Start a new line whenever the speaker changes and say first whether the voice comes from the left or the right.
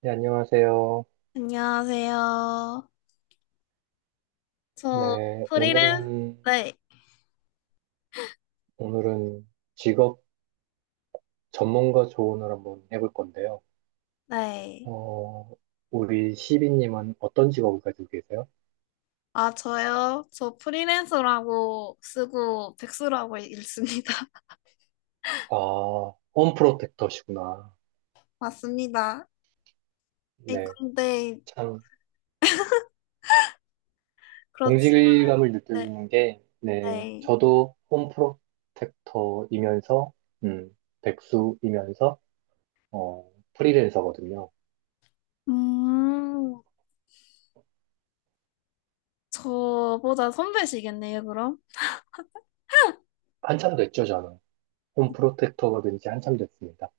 right: 네, 안녕하세요.
left: 안녕하세요. 저
right: 네,
left: 프리랜서,
right: 오늘은,
left: 네,
right: 오늘은 직업 전문가 조언을 한번 해볼 건데요.
left: 네.
right: 어, 우리 시비님은 어떤 직업을 가지고 계세요?
left: 아, 저요? 저 프리랜서라고 쓰고 백수라고 읽습니다.
right: 아, 홈프로텍터시구나.
left: 맞습니다.
right: 네,
left: 근데,
right: 참,
left: 그렇지,
right: 동질감을
left: 네,
right: 느껴지는 게, 네,
left: 네.
right: 저도 홈프로텍터이면서, 음, 백수이면서, 프리랜서거든요.
left: 음, 저보다 선배시겠네요, 그럼?
right: 한참 됐죠, 저는. 홈프로텍터가 된 지 한참 됐습니다.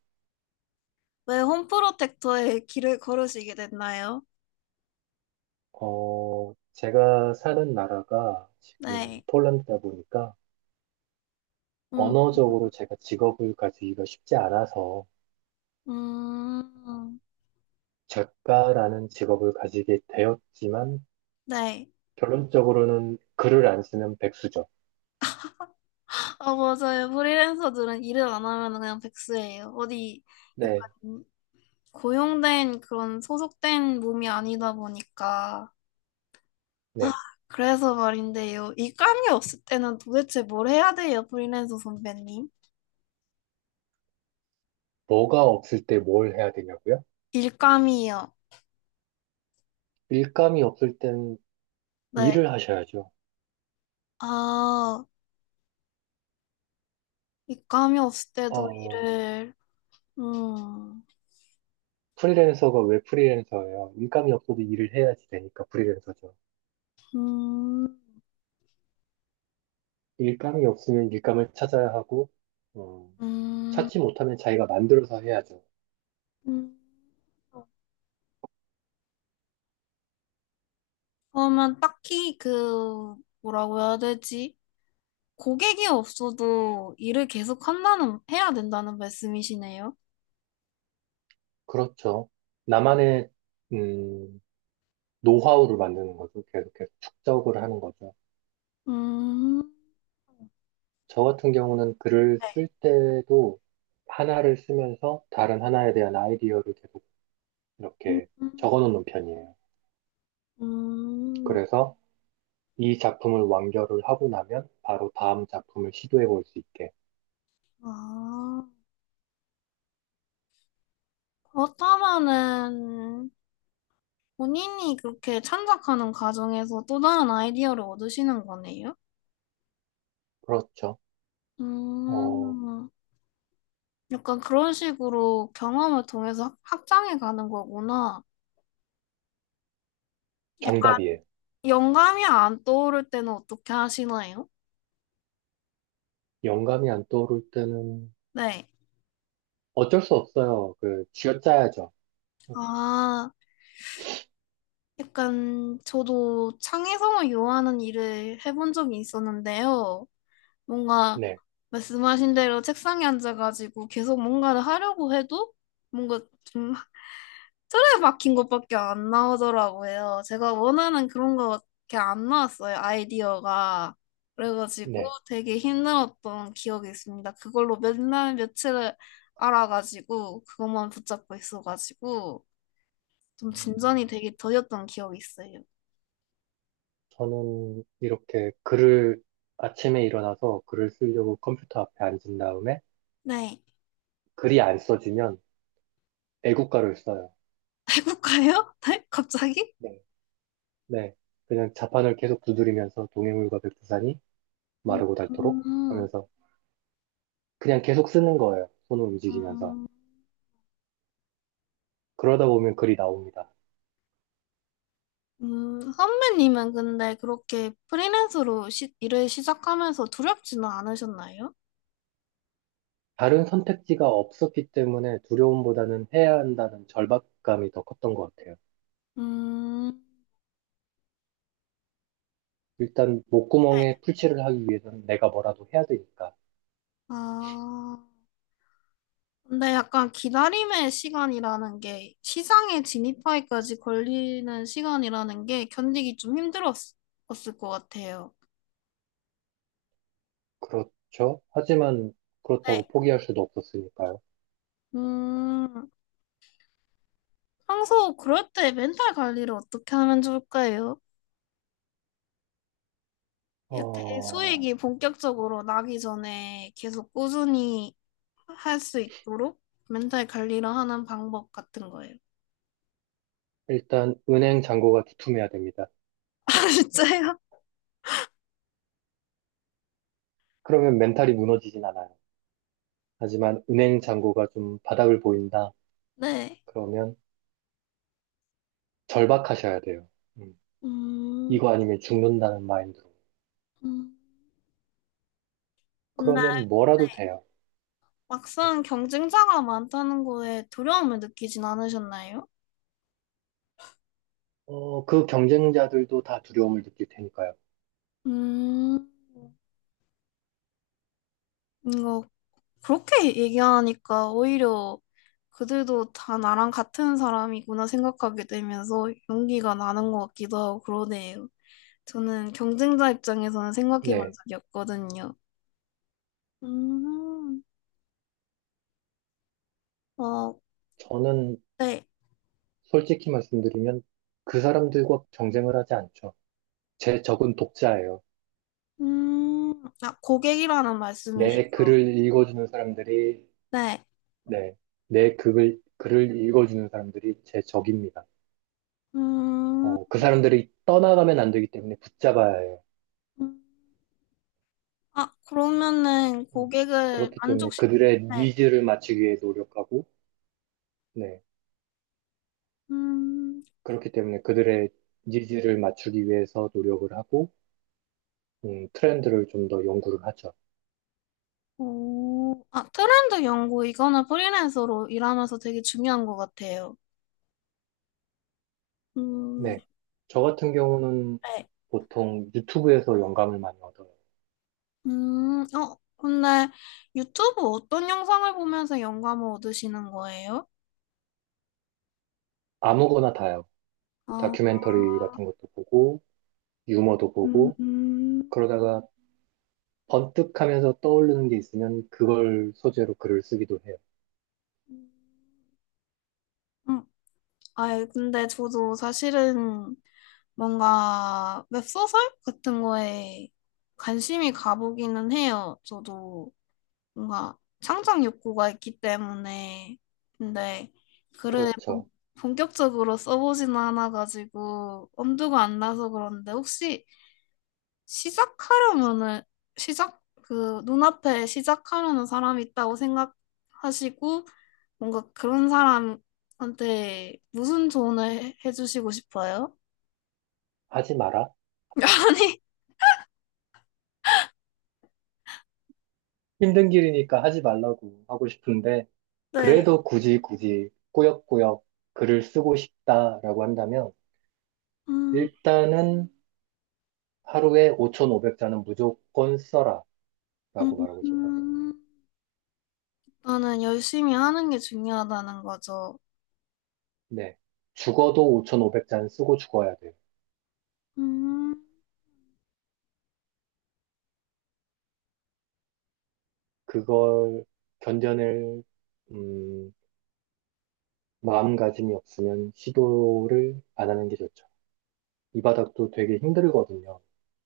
left: 왜 홈프로텍터에 길을 걸으시게 됐나요?
right: 제가 사는 나라가 지금
left: 네.
right: 폴란드다 보니까
left: 음,
right: 언어적으로 제가 직업을 가지기가 쉽지 않아서 어,
left: 음,
right: 작가라는 직업을 가지게 되었지만
left: 네.
right: 결론적으로는 글을 안 쓰는 백수죠.
left: 아, 맞아요. 프리랜서들은 일을 안 하면 그냥 백수예요. 어디,
right: 네,
left: 약간 고용된 그런 소속된 몸이 아니다 보니까. 아,
right: 네.
left: 그래서 말인데요, 일감이 없을 때는 도대체 뭘 해야 돼요, 프리랜서 선배님?
right: 뭐가 없을 때 뭘 해야 되냐고요?
left: 일감이요.
right: 일감이 없을 땐
left: 네.
right: 일을 하셔야죠.
left: 아, 일감이 없을 때도
right: 어,
left: 일을. 음.
right: 프리랜서가 왜 프리랜서예요? 일감이 없어도 일을 해야지 되니까 프리랜서죠.
left: 음.
right: 일감이 없으면 일감을 찾아야 하고, 어,
left: 음.
right: 찾지 못하면 자기가 만들어서 해야죠.
left: 음. 그러면 딱히 그 뭐라고 해야 되지? 고객이 없어도 일을 계속 한다는 해야 된다는 말씀이시네요.
right: 그렇죠. 나만의, 음, 노하우를 만드는 거죠. 계속 계속 축적을 하는 거죠.
left: 음.
right: 저 같은 경우는 글을
left: 네.
right: 쓸 때도 하나를 쓰면서 다른 하나에 대한 아이디어를 계속
left: 음,
right: 이렇게 적어 놓는 편이에요.
left: 음,
right: 그래서 이 작품을 완결을 하고 나면 바로 다음 작품을 시도해 볼 수 있게.
left: 아, 그렇다면은 본인이 그렇게 창작하는 과정에서 또 다른 아이디어를 얻으시는 거네요?
right: 그렇죠. 어,
left: 음, 약간 그런 식으로 경험을 통해서 확장해 가는 거구나. 약간
right: 정답이에요.
left: 영감이 안 떠오를 때는 어떻게 하시나요?
right: 영감이 안 떠오를 때는
left: 네.
right: 어쩔 수 없어요. 그, 쥐어짜야죠.
left: 아, 약간 저도 창의성을 요하는 일을 해본 적이 있었는데요. 뭔가
right: 네,
left: 말씀하신 대로 책상에 앉아가지고 계속 뭔가를 하려고 해도 뭔가 좀 틀에 박힌 것밖에 안 나오더라고요. 제가 원하는 그런 거밖에 안 나왔어요, 아이디어가. 그래가지고
right: 네.
left: 되게 힘들었던 기억이 있습니다. 그걸로 몇 날 며칠을 알아가지고 그것만 붙잡고 있어가지고 좀 진전이 되게 더뎠던 기억이 있어요.
right: 저는 이렇게 글을 아침에 일어나서 글을 쓰려고 컴퓨터 앞에 앉은 다음에
left: 네.
right: 글이 안 써지면 애국가를 써요.
left: 해볼까요? 네? 갑자기?
right: 네, 네. 그냥 자판을 계속 두드리면서 동해물과 백두산이
left: 음,
right: 마르고 닳도록
left: 음.
right: 하면서 그냥 계속 쓰는 거예요. 손을 움직이면서.
left: 음.
right: 그러다 보면 글이 나옵니다.
left: 선배님은 근데 그렇게 프리랜서로 일을 시작하면서 두렵지는 않으셨나요?
right: 다른 선택지가 없었기 때문에 두려움보다는 해야 한다는 절박감이 더 컸던 것 같아요.
left: 음,
right: 일단 목구멍에
left: 네.
right: 풀칠을 하기 위해서는 내가 뭐라도 해야 되니까.
left: 아, 근데 약간 기다림의 시간이라는 게 시장에 진입하기까지 걸리는 시간이라는 게 견디기 좀 힘들었을 것 같아요.
right: 그렇죠. 하지만 그렇다고
left: 네.
right: 포기할 수도 없었으니까요.
left: 음, 평소 그럴 때 멘탈 관리를 어떻게 하면 좋을까요? 이렇게
right: 어,
left: 수익이 본격적으로 나기 전에 계속 꾸준히 할 수 있도록 멘탈 관리를 하는 방법 같은 거예요.
right: 일단 은행 잔고가 두툼해야 됩니다.
left: 아, 진짜요?
right: 그러면 멘탈이 무너지진 않아요. 하지만 은행 잔고가 좀 바닥을 보인다.
left: 네.
right: 그러면 절박하셔야 돼요. 음,
left: 음,
right: 이거 아니면 죽는다는 마인드로.
left: 음. 근데
right: 그러면 뭐라도 돼요. 음,
left: 막상 경쟁자가 많다는 거에 두려움을 느끼진 않으셨나요?
right: 그 경쟁자들도 다 두려움을 느낄 테니까요.
left: 음, 이거 그렇게 얘기하니까 오히려 그들도 다 나랑 같은 사람이구나 생각하게 되면서 용기가 나는 것 같기도 하고 그러네요. 저는 경쟁자 입장에서는 생각해 본
right: 네.
left: 적이 없거든요. 음, 어,
right: 저는
left: 네.
right: 솔직히 말씀드리면 그 사람들과 경쟁을 하지 않죠. 제 적은 독자예요.
left: 음, 아, 고객이라는 말씀이신데,
right: 내 글을 읽어주는 사람들이, 네, 내 글을 읽어주는 사람들이 제 적입니다.
left: 음,
right: 그 사람들이 떠나가면 안 되기 때문에 붙잡아야 해요.
left: 아, 그러면은
right: 음,
left: 고객을
right: 그렇기 때문에
left: 만족시키,
right: 그들의
left: 네.
right: 니즈를 맞추기 위해 노력하고, 네,
left: 음,
right: 그렇기 때문에 그들의 니즈를 맞추기 위해서 노력을 하고, 트렌드를 좀 더 연구를 하죠.
left: 오, 아, 트렌드 연구, 이거는 프리랜서로 일하면서 되게 중요한 것 같아요. 음,
right: 네. 저 같은 경우는
left: 네.
right: 보통 유튜브에서 영감을 많이 얻어요.
left: 어, 근데 유튜브 어떤 영상을 보면서 영감을 얻으시는 거예요?
right: 아무거나 다요.
left: 아,
right: 다큐멘터리 같은 것도 보고, 유머도
left: 음,
right: 보고,
left: 음,
right: 그러다가 번뜩 하면서 떠오르는 게 있으면 그걸 소재로 글을 쓰기도 해요.
left: 음. 아, 근데 저도 사실은 뭔가 웹소설 같은 거에 관심이 가보기는 해요. 저도 뭔가 창작 욕구가 있기 때문에. 근데 글을
right: 그렇죠.
left: 본격적으로 써보지는 않아가지고 엄두가 안 나서 그런데, 혹시 시작하려면은, 시작 그 눈앞에 시작하려는 사람이 있다고 생각하시고 뭔가 그런 사람한테 무슨 조언을 해주시고 싶어요?
right: 하지 마라.
left: 아니,
right: 힘든 길이니까 하지 말라고 하고 싶은데,
left: 네.
right: 그래도 굳이 굳이 꾸역꾸역 글을 쓰고 싶다라고 한다면,
left: 음.
right: 일단은 하루에 5,500자는 무조건 써라라고 말하고 싶어요.
left: 음, 나는 열심히 하는 게 중요하다는 거죠.
right: 네. 죽어도 5,500잔 쓰고 죽어야 돼요.
left: 음,
right: 그걸 견뎌낼, 음, 마음가짐이 없으면 시도를 안 하는 게 좋죠. 이 바닥도 되게 힘들거든요.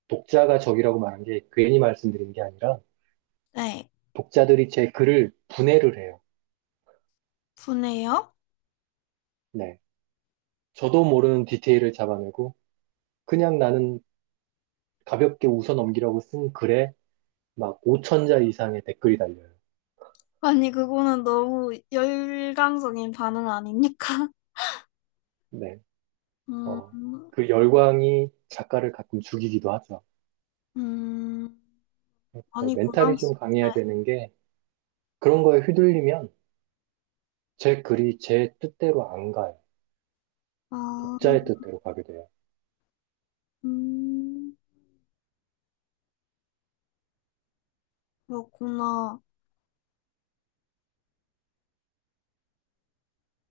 right: 독자가 적이라고 말한 게 괜히 말씀드린 게 아니라
left: 네,
right: 독자들이 제 글을 분해를 해요.
left: 분해요?
right: 네. 저도 모르는 디테일을 잡아내고 그냥 나는 가볍게 웃어넘기라고 쓴 글에 막 5천자 이상의 댓글이 달려요.
left: 아니, 그거는 너무 열광적인 반응 아닙니까?
right: 네.
left: 음,
right: 어, 그 열광이 작가를 가끔 죽이기도 하죠.
left: 음,
right: 그
left: 아니,
right: 멘탈이 좀
left: 부담스, 네.
right: 강해야 되는 게 그런 거에 휘둘리면 제 글이 제 뜻대로 안 가요.
left: 아,
right: 독자의 뜻대로 가게 돼요.
left: 음, 그렇구나.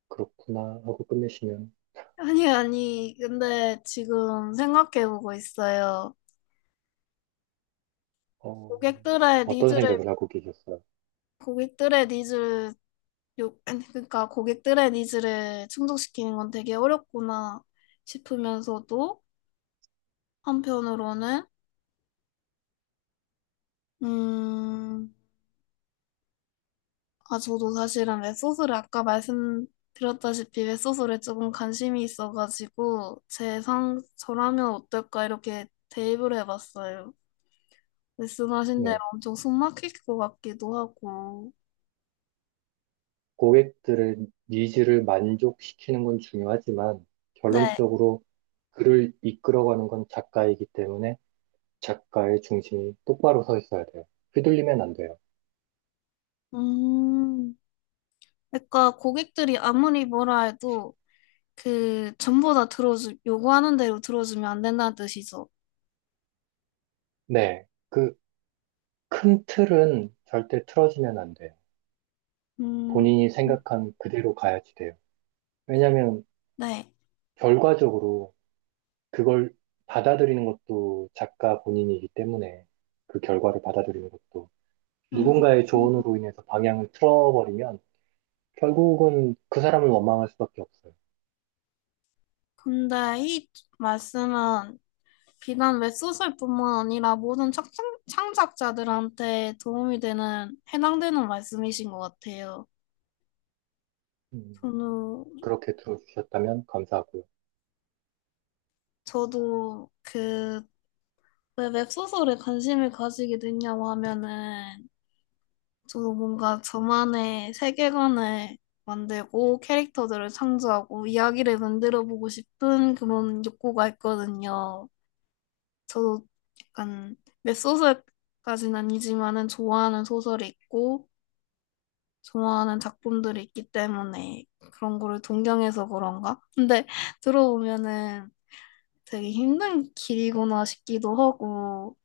right: 그렇구나 하고 끝내시면
left: 아니, 아니, 근데 지금 생각해보고 있어요.
right: 어,
left: 고객들의
right: 어떤
left: 니즈를,
right: 생각을 하고 계셨어요?
left: 고객들의 니즈를 요, 아니, 그러니까 고객들의 니즈를 충족시키는 건 되게 어렵구나 싶으면서도 한편으로는, 음, 아, 저도 사실은 웹소설을, 아까 말씀드렸다시피 웹소설에 조금 관심이 있어가지고, 제 저라면 어떨까 이렇게 대입을 해봤어요. 말씀하신 대로
right: 네,
left: 엄청 숨 막힐 것 같기도 하고.
right: 고객들의 니즈를 만족시키는 건 중요하지만
left: 네.
right: 결론적으로 글을 이끌어가는 건 작가이기 때문에 작가의 중심이 똑바로 서 있어야 돼요. 휘둘리면 안 돼요.
left: 음, 그러니까 고객들이 아무리 뭐라 해도 그 전부 다 들어주 요구하는 대로 들어주면 안 된다는 뜻이죠.
right: 네, 그 큰 틀은 절대 틀어지면 안 돼요.
left: 음,
right: 본인이 생각한 그대로 가야지 돼요. 왜냐하면
left: 네.
right: 결과적으로 그걸 받아들이는 것도 작가 본인이기 때문에 그 결과를 받아들이는 것도
left: 음,
right: 누군가의 조언으로 인해서 방향을 틀어버리면 결국은 그 사람을 원망할 수밖에 없어요.
left: 근데 이 말씀은 비단 웹소설뿐만 아니라 모든 창, 창작자들한테 도움이 되는 해당되는 말씀이신 것 같아요.
right: 음,
left: 저는,
right: 그렇게 들어주셨다면 감사하고요.
left: 저도 그 왜 웹소설에 관심을 가지게 됐냐고 하면은, 저 뭔가 저만의 세계관을 만들고 캐릭터들을 창조하고 이야기를 만들어 보고 싶은 그런 욕구가 있거든요. 저도 약간 웹소설까지는 아니지만은 좋아하는 소설이 있고 좋아하는 작품들이 있기 때문에 그런 거를 동경해서 그런가? 근데 들어보면은 되게 힘든 길이구나 싶기도 하고.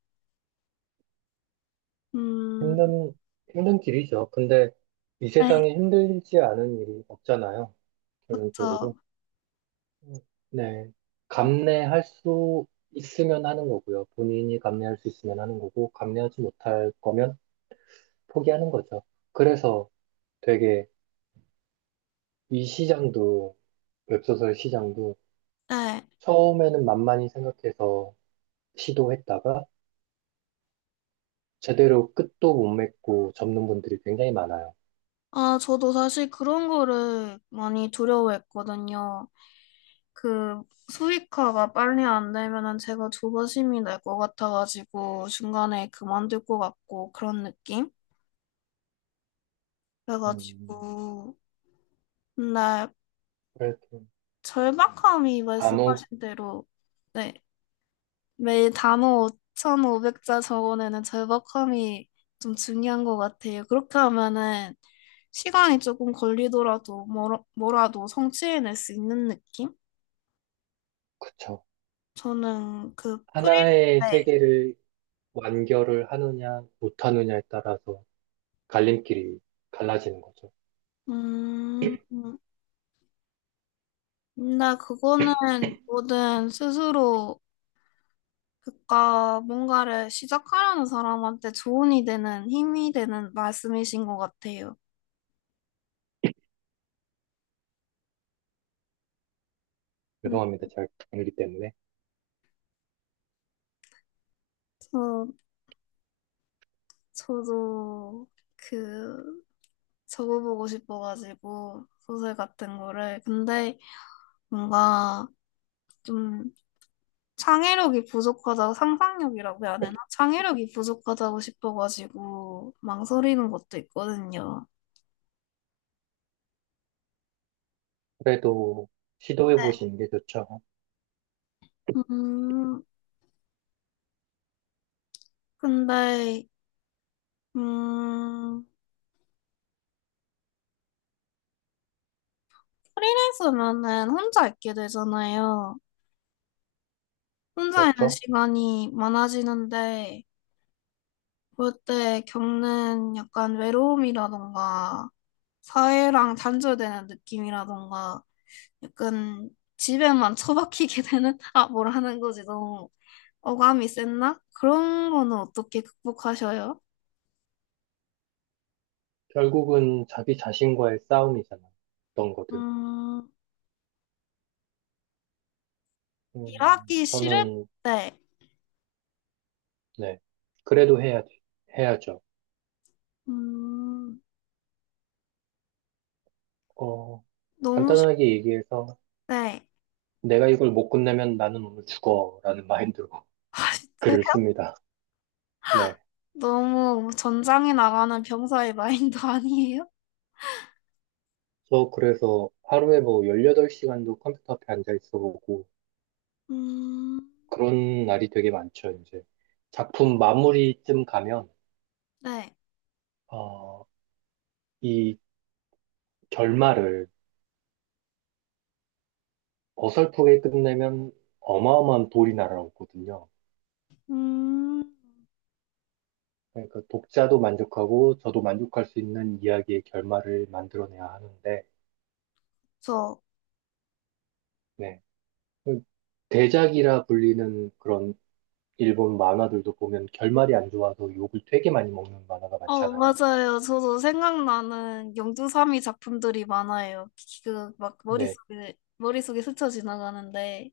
left: 음,
right: 힘든, 힘든 길이죠. 근데 이
left: 네,
right: 세상에 힘들지 않은 일이 없잖아요. 결론적으로.
left: 그쵸.
right: 네. 감내할 수 있으면 하는 거고요. 본인이 감내할 수 있으면 하는 거고, 감내하지 못할 거면 포기하는 거죠. 그래서 되게 이 시장도, 웹소설 시장도
left: 네.
right: 처음에는 만만히 생각해서 시도했다가 제대로 끝도 못 맺고 접는 분들이 굉장히 많아요.
left: 아, 저도 사실 그런 거를 많이 두려워했거든요. 그 수익화가 빨리 안 되면은 제가 조바심이 날 것 같아가지고 중간에 그만둘 것 같고 그런 느낌?
right: 음,
left: 그래가지고 근데
right: 그래도
left: 절박함이,
right: 아무,
left: 말씀하신 대로, 네, 매일 단어 5,500자 적어내는 절박함이 좀 중요한 것 같아요. 그렇게 하면은 시간이 조금 걸리더라도 뭐라도 성취해낼 수 있는 느낌?
right: 그쵸.
left: 저는 그
right: 하나의
left: 프리랜서에,
right: 세계를 완결을 하느냐, 못하느냐에 따라서 갈림길이 갈라지는 거죠.
left: 음, 근데 그거는 뭐든 스스로, 그니까 뭔가를 시작하려는 사람한테 조언이 되는 힘이 되는 말씀이신 것 같아요. 음,
right: 죄송합니다. 잘 모르기 때문에.
left: 저, 저도 그 적어보고 싶어가지고 소설 같은 거를, 근데 뭔가 좀 창의력이 부족하다, 상상력이라고 해야 되나? 창의력이 부족하다고 싶어가지고 망설이는 것도 있거든요.
right: 그래도 시도해
left: 네.
right: 보시는 게 좋죠.
left: 음, 근데, 음, 프리랜서면은 혼자 있게 되잖아요. 혼자 있는
right: 그렇죠?
left: 시간이 많아지는데, 그럴 때 겪는 약간 외로움이라던가, 사회랑 단절되는 느낌이라던가, 약간 집에만 처박히게 되는, 아, 뭐라는 거지, 너무. 어감이 셌나? 그런 거는 어떻게 극복하셔요?
right: 결국은 자기 자신과의 싸움이잖아요. 어떤 거든.
left: 음, 일하기 싫을
right: 저는,
left: 때,
right: 네. 그래도 해야죠.
left: 음,
right: 어,
left: 너무 싫을
right: 간단하게 얘기해서
left: 때,
right: 내가 이걸 못 끝내면 나는 오늘 죽어라는 마인드로
left: 아, 진짜
right: 글을 씁니다. 네.
left: 너무 전장에 나가는 병사의 마인드 아니에요?
right: 저 그래서 하루에 뭐 18시간도 컴퓨터 앞에 앉아 있어 보고
left: 음,
right: 그런 날이 되게 많죠, 이제. 작품 마무리쯤 가면,
left: 네.
right: 어, 이 결말을 어설프게 끝내면 어마어마한 돌이 날아오거든요.
left: 음,
right: 그러니까 독자도 만족하고 저도 만족할 수 있는 이야기의 결말을 만들어내야 하는데,
left: 저,
right: 네. 그 대작이라 불리는 그런 일본 만화들도 보면 결말이 안 좋아서 욕을 되게 많이 먹는 만화가
left: 어,
right: 많잖아요.
left: 맞아요. 저도 생각나는 영주삼이 작품들이 많아요. 그, 막,
right: 네.
left: 머릿속에 스쳐 지나가는데.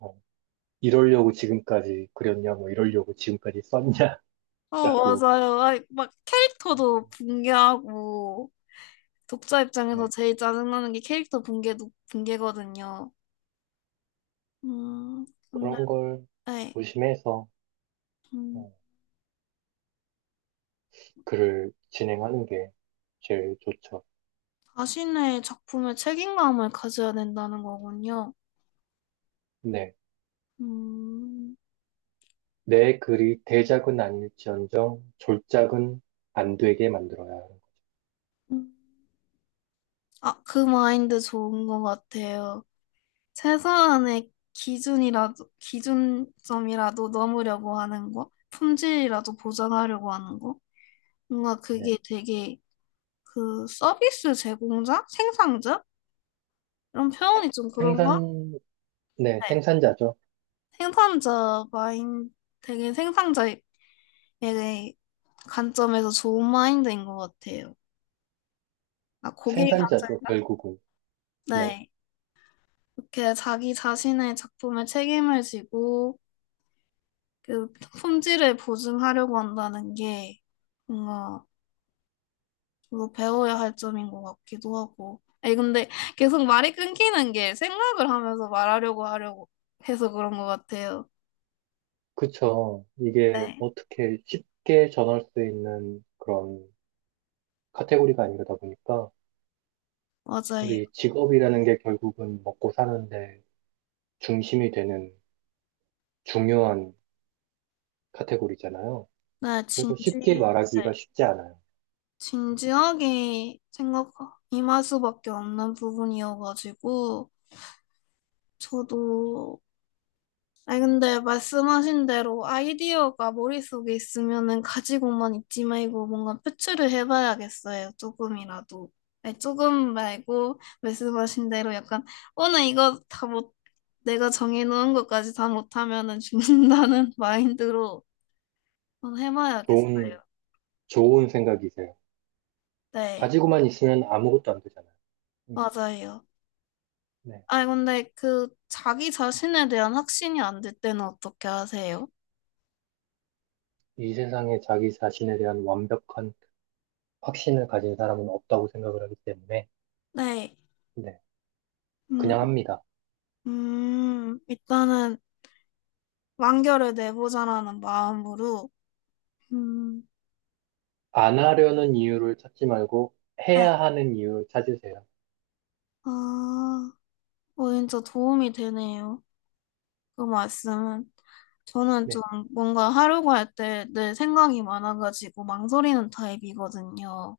right: 어, 이러려고 지금까지 그렸냐, 뭐 이러려고 지금까지
left: 어,
right: 썼냐라고,
left: 맞아요. 아이, 막, 캐릭터도 붕괴하고, 독자 입장에서
right: 네.
left: 제일 짜증나는 게 캐릭터 붕괴, 붕괴거든요. 음, 근데,
right: 그런 걸
left: 네.
right: 조심해서
left: 음,
right: 어, 글을 진행하는 게 제일 좋죠.
left: 자신의 작품에 책임감을 가져야 된다는 거군요.
right: 네.
left: 음,
right: 내 글이 대작은 아닐지언정 졸작은 안 되게 만들어야 하는 거.
left: 음. 아, 그 마인드 좋은 것 같아요. 최소한의 기준이라도, 기준점이라도 넘으려고 하는 거, 품질이라도 보장하려고 하는 거. 뭔가 그게
right: 네.
left: 되게 그 서비스 제공자? 생산자? 이런 표현이 좀
right: 생산,
left: 그런가?
right: 네,
left: 네.
right: 생산자죠.
left: 생산자 마인 되게 생산자의 관점에서 좋은 마인드인 것 같아요. 아, 고객의
right: 생산자죠,
left: 관점인가?
right: 결국은. 네.
left: 네. 이렇게 자기 자신의 작품에 책임을 지고 그 품질을 보증하려고 한다는 게, 뭔가 이거 배워야 할 점인 것 같기도 하고. 아니, 근데 계속 말이 끊기는 게 생각을 하면서 말하려고 하려고 해서 그런 것 같아요.
right: 그쵸. 이게
left: 네,
right: 어떻게 쉽게 전할 수 있는 그런 카테고리가 아니다 보니까
left: 맞아요.
right: 우리 직업이라는 게 결국은 먹고 사는데 중심이 되는 중요한 카테고리잖아요.
left: 네,
right: 그래서
left: 진지.
right: 쉽게 말하기가
left: 네.
right: 쉽지 않아요.
left: 진지하게 생각 임할 수밖에 없는 부분이어가지고 저도, 아니 근데 말씀하신 대로 아이디어가 머릿속에 있으면은 가지고만 있지 말고 뭔가 표출을 해봐야겠어요, 조금이라도. 아니, 조금 말고, 말씀하신 대로 약간 오늘 이거 다 못, 내가 정해놓은 것까지 다 못하면은 죽는다는 마인드로 한번
right: 좋은,
left: 해봐야겠어요.
right: 좋은 생각이세요.
left: 네.
right: 가지고만 있으면 아무것도 안 되잖아요.
left: 맞아요.
right: 네.
left: 아니, 근데 그 자기 자신에 대한 확신이 안 될 때는 어떻게 하세요?
right: 이 세상에 자기 자신에 대한 완벽한 확신을 가진 사람은 없다고 생각을 하기 때문에,
left: 네.
right: 네.
left: 음,
right: 그냥 합니다.
left: 일단은 완결을 내보자라는 마음으로, 음,
right: 안 하려는 이유를 찾지 말고,
left: 네.
right: 해야 하는 이유를 찾으세요.
left: 아, 어, 진짜 도움이 되네요, 그 말씀은. 저는 좀
right: 네.
left: 뭔가 하려고 할 때 내 생각이 많아가지고 망설이는 타입이거든요.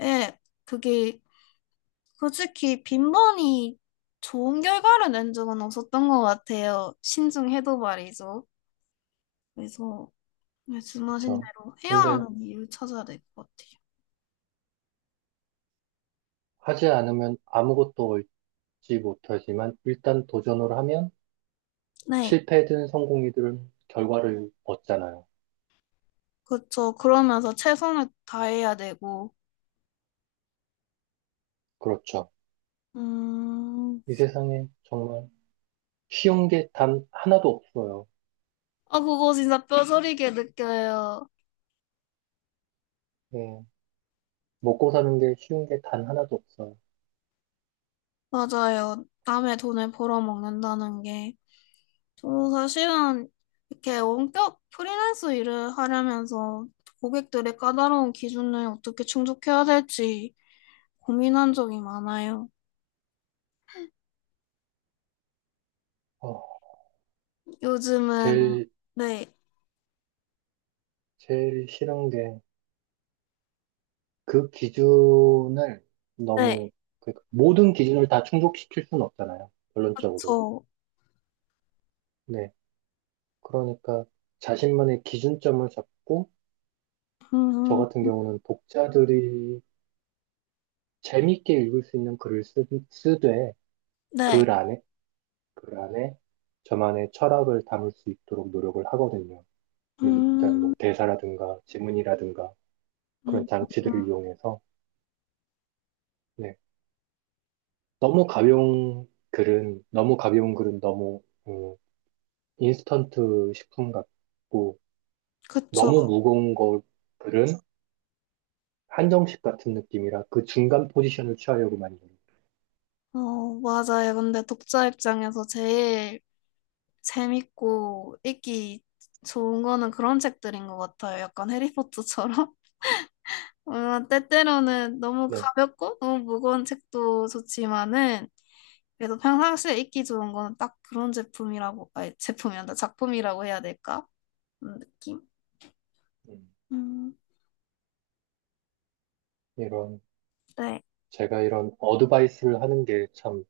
left: 예, 그게 솔직히 빈번히 좋은 결과를 낸 적은 없었던 것 같아요, 신중해도 말이죠. 그래서 말씀하신
right: 그쵸.
left: 대로 헤어하
right: 근데,
left: 는 이유를 찾아야 될 것 같아요.
right: 하지 않으면 아무것도 얻지 못하지만, 일단 도전을 하면,
left: 네.
right: 실패든 성공이든 결과를 얻잖아요.
left: 그렇죠. 그러면서 최선을 다해야 되고,
right: 그렇죠.
left: 음,
right: 이 세상에 정말 쉬운 게 단 하나도 없어요.
left: 아, 그거 진짜 뼈저리게 느껴요.
right: 예. 먹고 사는 게 쉬운 게 단 하나도 없어요.
left: 맞아요. 남의 돈을 벌어먹는다는 게. 저도 사실은 이렇게 원격 프리랜서 일을 하려면서 고객들의 까다로운 기준을 어떻게 충족해야 될지 고민한 적이 많아요.
right: 어,
left: 요즘은,
right: 제일
left: 네,
right: 제일 싫은 게 그 기준을
left: 네.
right: 너무 그러니까 모든 기준을 다 충족시킬 수는 없잖아요. 결론적으로.
left: 그렇죠.
right: 네. 그러니까 자신만의 기준점을 잡고 저
left: 음,
right: 같은 경우는 독자들이 재밌게 읽을 수 있는 글을 쓰되 글
left: 네.
right: 안에 글 안에 저만의 철학을 담을 수 있도록 노력을 하거든요. 일단
left: 음,
right: 뭐 대사라든가 지문이라든가 그런
left: 음, 음.
right: 장치들을 이용해서 네. 너무 가벼운 글은 너무, 음, 인스턴트 식품 같고,
left: 그쵸.
right: 너무 무거운 거 글은 한정식 같은 느낌이라 그 중간 포지션을 취하려고 많이 해요.
left: 어, 맞아요. 근데 독자 입장에서 제일 재밌고 읽기 좋은 거는 그런 책들인 것 같아요. 약간 해리포터처럼. 어, 때때로는 너무
right: 네.
left: 가볍고 너무 무거운 책도 좋지만은 그래도 평상시에 읽기 좋은 거는 딱 그런 제품이라고, 아니, 제품이란다. 작품이라고 해야 될까? 그런 느낌?
right: 음,
left: 음,
right: 이런,
left: 네.
right: 제가 이런 어드바이스를 하는 게 참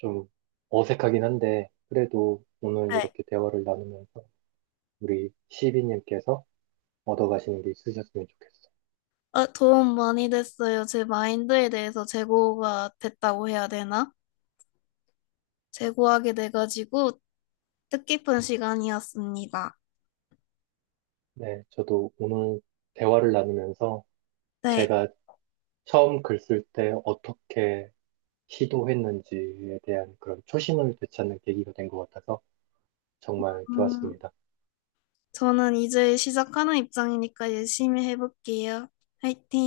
right: 좀 어색하긴 한데, 그래도 오늘
left: 네.
right: 이렇게 대화를 나누면서 우리 시비님께서 얻어가시는 게 있으셨으면 좋겠어요.
left: 어, 도움 많이 됐어요. 제 마인드에 대해서 재고가 됐다고 해야 되나? 제고하게 돼가지고 뜻깊은 시간이었습니다.
right: 네. 저도 오늘 대화를 나누면서
left: 네.
right: 제가 처음 글 쓸 때 어떻게 시도했는지에 대한 그런 초심을 되찾는 계기가 된 것 같아서 정말
left: 음,
right: 좋았습니다.
left: 저는 이제 시작하는 입장이니까 열심히 해볼게요. 화이팅!